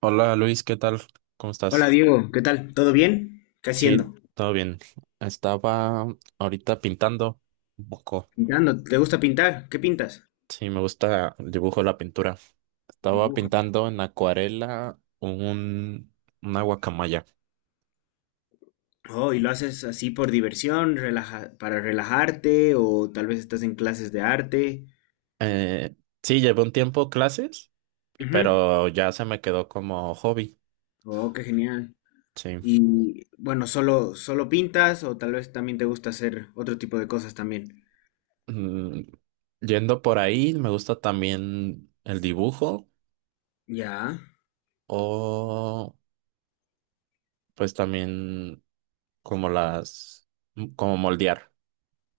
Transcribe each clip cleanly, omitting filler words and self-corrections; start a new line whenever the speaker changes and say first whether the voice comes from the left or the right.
right: Hola Luis, ¿qué tal? ¿Cómo
left: Hola
right: estás?
left: Diego, ¿qué tal? ¿Todo bien? ¿Qué
right: Sí,
left: haciendo?
right: todo bien. Estaba ahorita pintando un poco.
left: Pintando. ¿Te gusta pintar? ¿Qué pintas?
right: Sí, me gusta el dibujo, la pintura. Estaba
left: Dibujo.
right: pintando en acuarela una guacamaya.
left: Oh, ¿y lo haces así por diversión, para relajarte o tal vez estás en clases de arte?
right: Eh, sí, llevé un tiempo clases,
left: Ujú.
right: pero ya se me quedó como hobby.
left: Oh, qué genial.
right: Sí.
left: Y bueno, solo pintas o tal vez también te gusta hacer otro tipo de cosas también.
right: Mm, Yendo por ahí, me gusta también el dibujo
left: Ya,
right: o pues también como las, como moldear.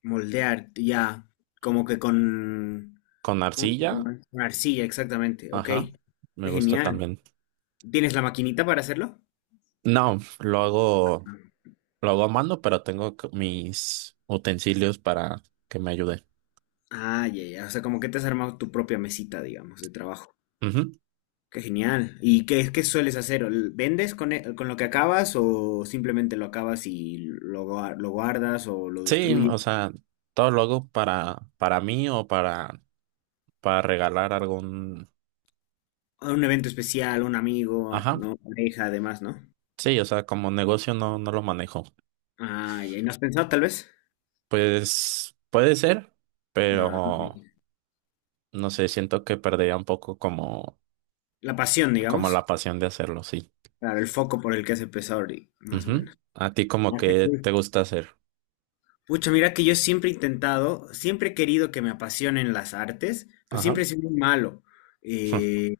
left: moldear, ya, como que con
right: Con
left: ¿cómo se
right: arcilla,
left: llama? Con arcilla, exactamente. Ok.
right: ajá, me
left: Qué
right: gusta
left: genial.
right: también.
left: ¿Tienes la maquinita para hacerlo?
right: No, lo hago a mano, pero tengo mis utensilios para que me ayude.
left: Ah, ya, ya. O sea, como que te has armado tu propia mesita, digamos, de trabajo.
right: Ujú.
left: Qué genial. ¿Y qué sueles hacer? ¿Vendes con lo que acabas o simplemente lo acabas y lo guardas o lo
right: Sí,
left: destruyes?
right: o sea, todo lo hago para mí o para regalar algún,
left: ¿A un evento especial, un amigo,
right: ajá,
left: no, pareja, además, ¿no?
right: sí, o sea, como negocio no lo manejo.
left: Ah, ya. ¿Y no has pensado tal vez?
right: Pues puede ser,
left: Ah,
right: pero
left: ok.
right: no sé, siento que perdería un poco como,
left: La pasión,
right: como
left: digamos.
right: la pasión de hacerlo, sí.
left: Claro, el foco por el que has empezado, ahorita, más o
right: Ujú.
left: menos.
right: A ti como
left: Ah, qué
right: que
left: cool.
right: te gusta hacer,
left: Pucha, mira que yo siempre he intentado, siempre he querido que me apasionen las artes, pero
right: ajá.
left: siempre he sido muy malo. Eh,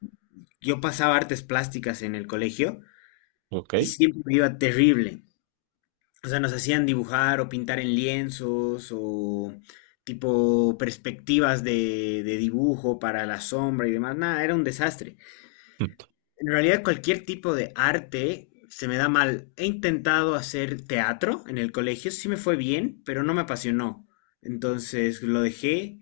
left: Yo pasaba artes plásticas en el colegio
right: Ok.
left: y siempre me iba terrible. O sea, nos hacían dibujar o pintar en lienzos o tipo perspectivas de dibujo para la sombra y demás. Nada, era un desastre.
right: Mm.
left: En realidad cualquier tipo de arte se me da mal. He intentado hacer teatro en el colegio, sí me fue bien, pero no me apasionó. Entonces lo dejé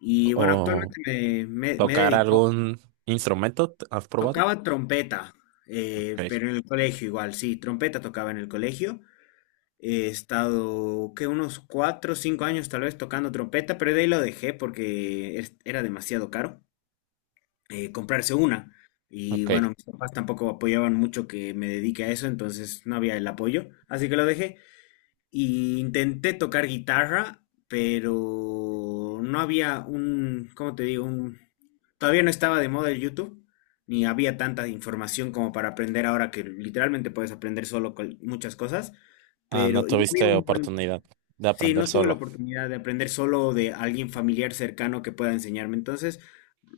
left: y bueno,
right: ¿O
left: actualmente me he
right: tocar
left: dedicado.
right: algún instrumento? ¿Has probado?
left: Tocaba trompeta,
right: Ok.
left: pero en el colegio igual, sí, trompeta tocaba en el colegio. He estado, que unos cuatro o cinco años tal vez tocando trompeta, pero de ahí lo dejé porque era demasiado caro comprarse una. Y
right: Ok.
left: bueno, mis papás tampoco apoyaban mucho que me dedique a eso, entonces no había el apoyo, así que lo dejé. Y intenté tocar guitarra, pero no había un, ¿cómo te digo? Un, todavía no estaba de moda el YouTube, ni había tanta información como para aprender ahora que literalmente puedes aprender solo con muchas cosas,
right: Ah, no
left: pero y no había
right: tuviste
left: un buen...
right: oportunidad de
left: Sí,
right: aprender
left: no tuve la
right: solo.
left: oportunidad de aprender solo de alguien familiar cercano que pueda enseñarme, entonces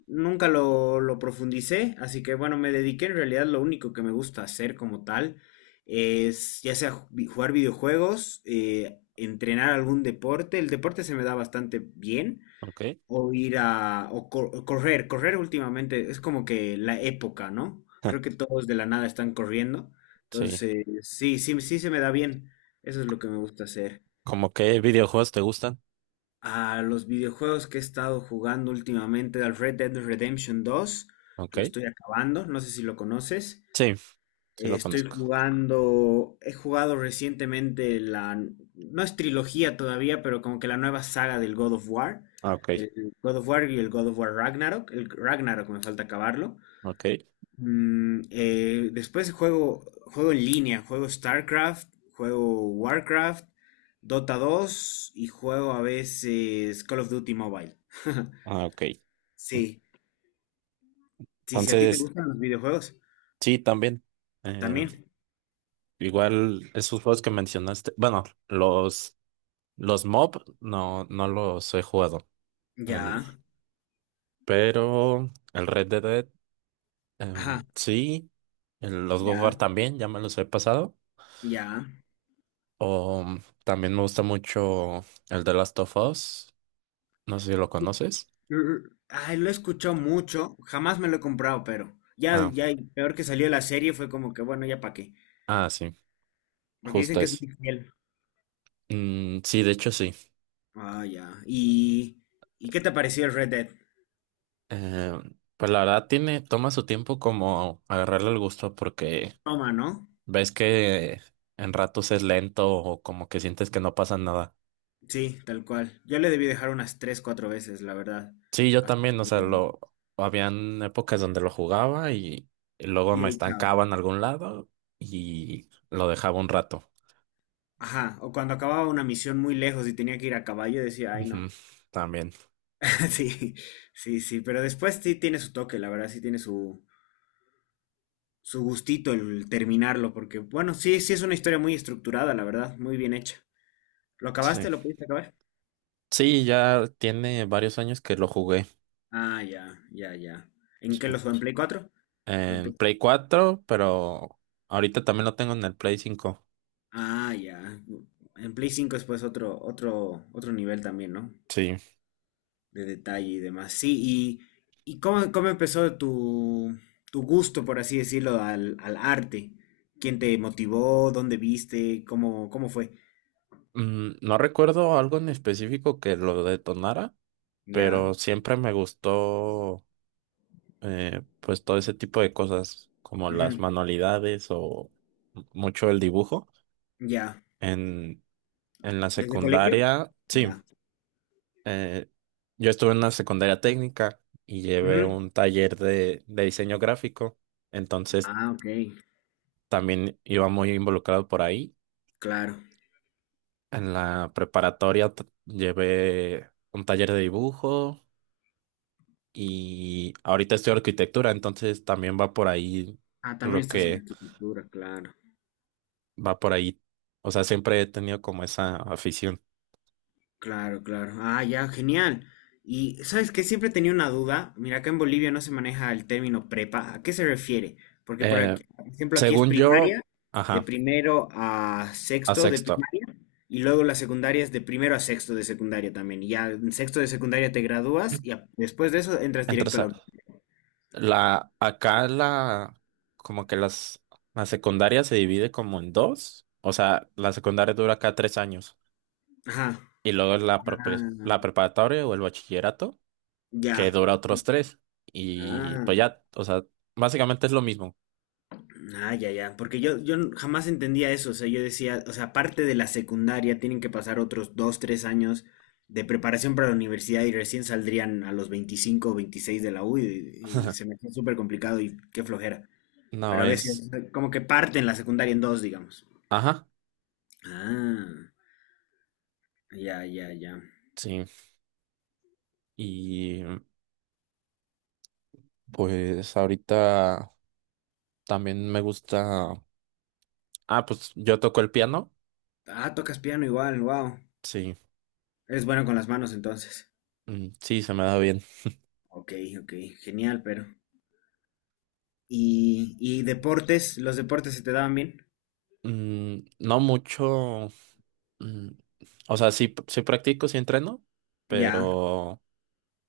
left: nunca lo profundicé, así que bueno, me dediqué en realidad lo único que me gusta hacer como tal es ya sea jugar videojuegos, entrenar algún deporte, el deporte se me da bastante bien,
right: Ok.
left: o ir a, o cor- o correr. Correr últimamente es como que la época, ¿no? Creo que todos de la nada están corriendo,
right: Sí.
left: entonces sí, sí, sí se me da bien, eso es lo que me gusta hacer.
right: ¿Cómo qué videojuegos te gustan?
left: A los videojuegos que he estado jugando últimamente, al Red Dead Redemption dos
right: Ok.
left: lo estoy acabando, no sé si lo conoces.
right: Sí, sí lo
left: Estoy
right: conozco.
left: jugando, he jugado recientemente no es trilogía todavía, pero como que la nueva saga del God of War,
right: Ah, ok.
left: del God of War y el God of War Ragnarok, el Ragnarok me falta acabarlo.
right: Ok.
left: Después juego en línea, juego StarCraft, juego Warcraft, Dota dos y juego a veces Call of Duty Mobile.
right: Ah, ok.
left: Sí, sí, si a ti te
right: Entonces,
left: gustan los videojuegos,
right: sí, también. Eh,
left: también.
right: Igual esos juegos que mencionaste. Bueno, los MOB no los he jugado. El-
left: Ya,
right: pero el Red Dead.
left: ajá,
right: Sí, los God of War
left: ya,
right: también, ya me los he pasado.
left: ya.
right: O también me gusta mucho el de Last of Us. No sé si lo conoces.
left: Ay, lo escuchó mucho, jamás me lo he comprado, pero ya,
right: Ah,
left: ya, y peor que salió la serie fue como que, bueno, ya para qué.
right: ah, sí,
left: Porque dicen
right: justo
left: que es
right: es.
left: muy fiel.
right: Mm, sí, de hecho sí.
left: Ah, ya. Y qué te pareció el Red Dead?
right: Pues la verdad tiene, toma su tiempo como agarrarle el gusto porque
left: Toma, ¿no?
right: ves que en ratos es lento o como que sientes que no pasa nada.
left: Sí, tal cual. Yo le debí dejar unas tres, cuatro veces, la verdad.
right: Sí, yo
left: Hasta
right: también, o sea,
left: que...
right: lo habían épocas donde lo jugaba y luego
left: Y de
right: me
left: ahí, chao.
right: estancaba en algún lado y lo dejaba un rato.
left: Ajá, o cuando acababa una misión muy lejos y tenía que ir a caballo, decía, ay,
right: Ujú,
left: no.
right: también.
left: Sí, sí, sí, pero después sí tiene su toque, la verdad, sí tiene su gustito el terminarlo, porque bueno, sí, sí es una historia muy estructurada, la verdad, muy bien hecha. ¿Lo
right: Sí.
left: acabaste? ¿Lo pudiste acabar?
right: Sí, ya tiene varios años que lo jugué.
left: Ah, ya, ya, ya. ¿En
right: Sí,
left: qué lo jugó? ¿En Play cuatro o en
right: en
left: Play...
right: Play 4, pero ahorita también lo tengo en el Play cinco.
left: Ah, ya. En Play 5 es pues otro, otro nivel también, ¿no?
right: Sí.
left: De detalle y demás. Sí, y cómo empezó tu gusto, por así decirlo, al arte. ¿Quién te motivó? ¿Dónde viste? ¿Cómo, cómo fue?
right: No recuerdo algo en específico que lo detonara,
left: Ya.
right: pero siempre me gustó, pues todo ese tipo de cosas como las
left: Ujú,
right: manualidades o mucho el dibujo.
left: ya.
right: En, en la
left: ¿Desde colegio?
right: secundaria, sí,
left: Ya.
right: eh, yo estuve en una secundaria técnica y llevé un taller de diseño gráfico, entonces
left: Ah, ok,
right: también iba muy involucrado por ahí.
left: claro.
right: En la preparatoria llevé un taller de dibujo y ahorita estoy arquitectura, entonces también va por ahí
left: Ah, también
right: lo
left: estás en
right: que
left: arquitectura, claro,
right: va por ahí. O sea, siempre he tenido como esa afición.
left: claro, claro. Ah, ya, genial. Y sabes que siempre tenía una duda. Mira, acá en Bolivia no se maneja el término prepa. ¿A qué se refiere? Porque por
right: Eh,
left: aquí, por ejemplo, aquí es
right: Según yo,
left: primaria, de
right: ajá,
left: primero a
right: a
left: sexto de
right: sexto.
left: primaria, y luego la secundaria es de primero a sexto de secundaria también. Y ya en sexto de secundaria te gradúas y después de eso entras
right: Entre
left: directo a la
right: esa-
left: uni.
right: la, acá la, como que las, La secundaria se divide como en dos. O sea, la secundaria dura acá tres años.
left: Ajá.
right: Y luego la, prepre-
left: Ah,
right: la preparatoria o el bachillerato, que
left: ya.
right: dura otros tres. Y
left: Ah.
right: pues ya, o sea, básicamente es lo mismo.
left: Ah, ya, ya. Porque jamás entendía eso. O sea, yo decía, o sea, aparte de la secundaria, tienen que pasar otros dos, tres años de preparación para la universidad y recién saldrían a los 25 o 26 de la U y se me hacía súper complicado y qué flojera.
right: No
left: Pero a
right: es,
left: veces, como que parten la secundaria en dos, digamos.
right: ajá,
left: Ah, ya, ya, ya.
right: sí. Y pues ahorita. También me gusta. Ah, pues yo toco el piano.
left: Ah, tocas piano igual, wow.
right: Sí,
left: Eres bueno con las manos entonces.
right: mm, sí, se me da bien.
left: Ok, ok, genial, pero. Y deportes? ¿Los deportes se te daban bien?
right: Mm, no mucho. Mm, o sea, sí, sí practico, sí entreno,
left: Ya,
right: pero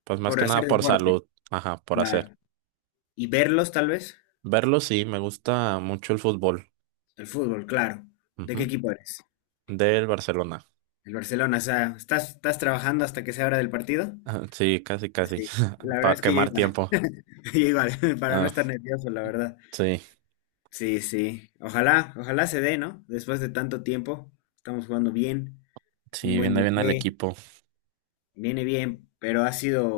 right: pues más
left: por
right: que
left: hacer
right: nada por
left: deporte.
right: salud. Ajá, por hacer.
left: Claro. ¿Y verlos tal vez?
right: Verlo, sí, me gusta mucho el fútbol.
left: El fútbol, claro. ¿De qué
right: Ujú.
left: equipo eres?
right: Del Barcelona.
left: El Barcelona, o sea, ¿estás, estás trabajando hasta que se abra del partido?
right: Ah, sí, casi, casi.
left: Sí. La verdad
right: Para
left: es que yo
right: quemar
left: igual,
right: tiempo.
left: yo igual, para no
right: Ah,
left: estar nervioso, la verdad.
right: sí,
left: Sí, sí. Ojalá, ojalá se dé, ¿no? Después de tanto tiempo, estamos jugando bien, un
right: sí,
left: buen
right: viene bien al
left: DT,
right: equipo.
left: viene bien, pero ha sido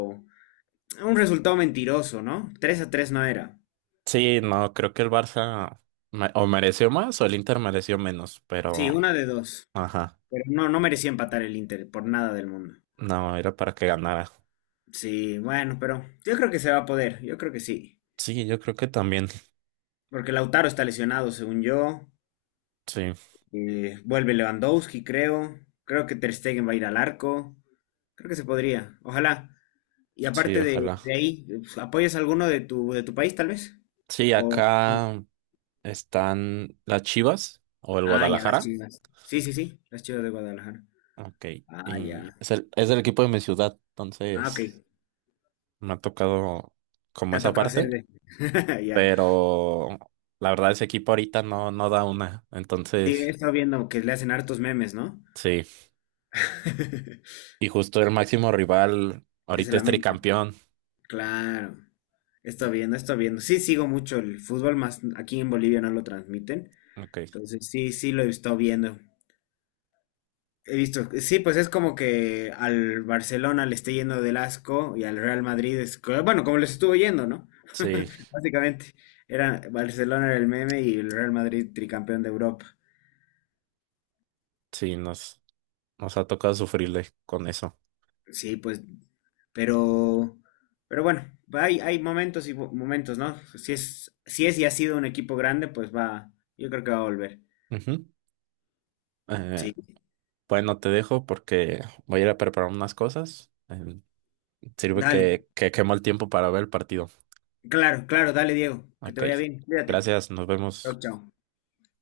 left: un resultado mentiroso, ¿no? 3 a 3 no era.
right: Sí, no, creo que el Barça o mereció más o el Inter mereció menos,
left: Sí,
right: pero.
left: una de dos.
right: Ajá.
left: Pero no, no merecía empatar el Inter por nada del mundo.
right: No, era para que ganara.
left: Sí, bueno, pero yo creo que se va a poder, yo creo que sí.
right: Sí, yo creo que también.
left: Porque Lautaro está lesionado, según yo.
right: Sí,
left: Vuelve Lewandowski, creo. Creo que Ter Stegen va a ir al arco. Creo que se podría, ojalá. Y
right: sí,
left: aparte
right: ojalá.
left: de ahí, pues, ¿apoyas a alguno de de tu país, tal vez?
right: Sí,
left: O...
right: acá están las Chivas o el
left: Ah, ya, las
right: Guadalajara.
left: chivas. Sí, sí, sí, las chivas de Guadalajara.
right: Ok.
left: Ah,
right: Y
left: ya.
right: es el equipo de mi ciudad,
left: Ah, ok.
right: entonces me ha tocado
left: Te
right: como
left: ha
right: esa
left: tocado hacer
right: parte,
left: de... Ya.
right: pero la verdad ese equipo ahorita no da una.
left: Sí, he
right: Entonces,
left: estado viendo que le hacen hartos memes, ¿no?
right: sí. Y justo el máximo rival
left: Que se
right: ahorita
left: la
right: es tricampeón.
left: claro, está viendo, está viendo. Sí, sigo mucho el fútbol, más aquí en Bolivia no lo transmiten.
right: Ok.
left: Entonces, sí, sí lo he estado viendo. He visto, sí, pues es como que al Barcelona le esté yendo del asco y al Real Madrid es, bueno, como les estuvo yendo, ¿no?
right: Sí,
left: Básicamente, era Barcelona era el meme y el Real Madrid tricampeón de Europa.
right: sí, nos ha tocado sufrirle con eso.
left: Sí, pues, pero, pero bueno, hay momentos, ¿no? Si es y ha sido un equipo grande, pues va, yo creo que va a volver.
right: Ujú. Eh,
left: Sí,
right: Bueno, te dejo porque voy a ir a preparar unas cosas. Sirve
left: dale.
right: que quemo el tiempo para ver el partido.
left: Claro, claro, dale, Diego, que te
right: Ok.
left: vaya bien, cuídate.
right: Gracias, nos
left: Chao,
right: vemos.
left: chao.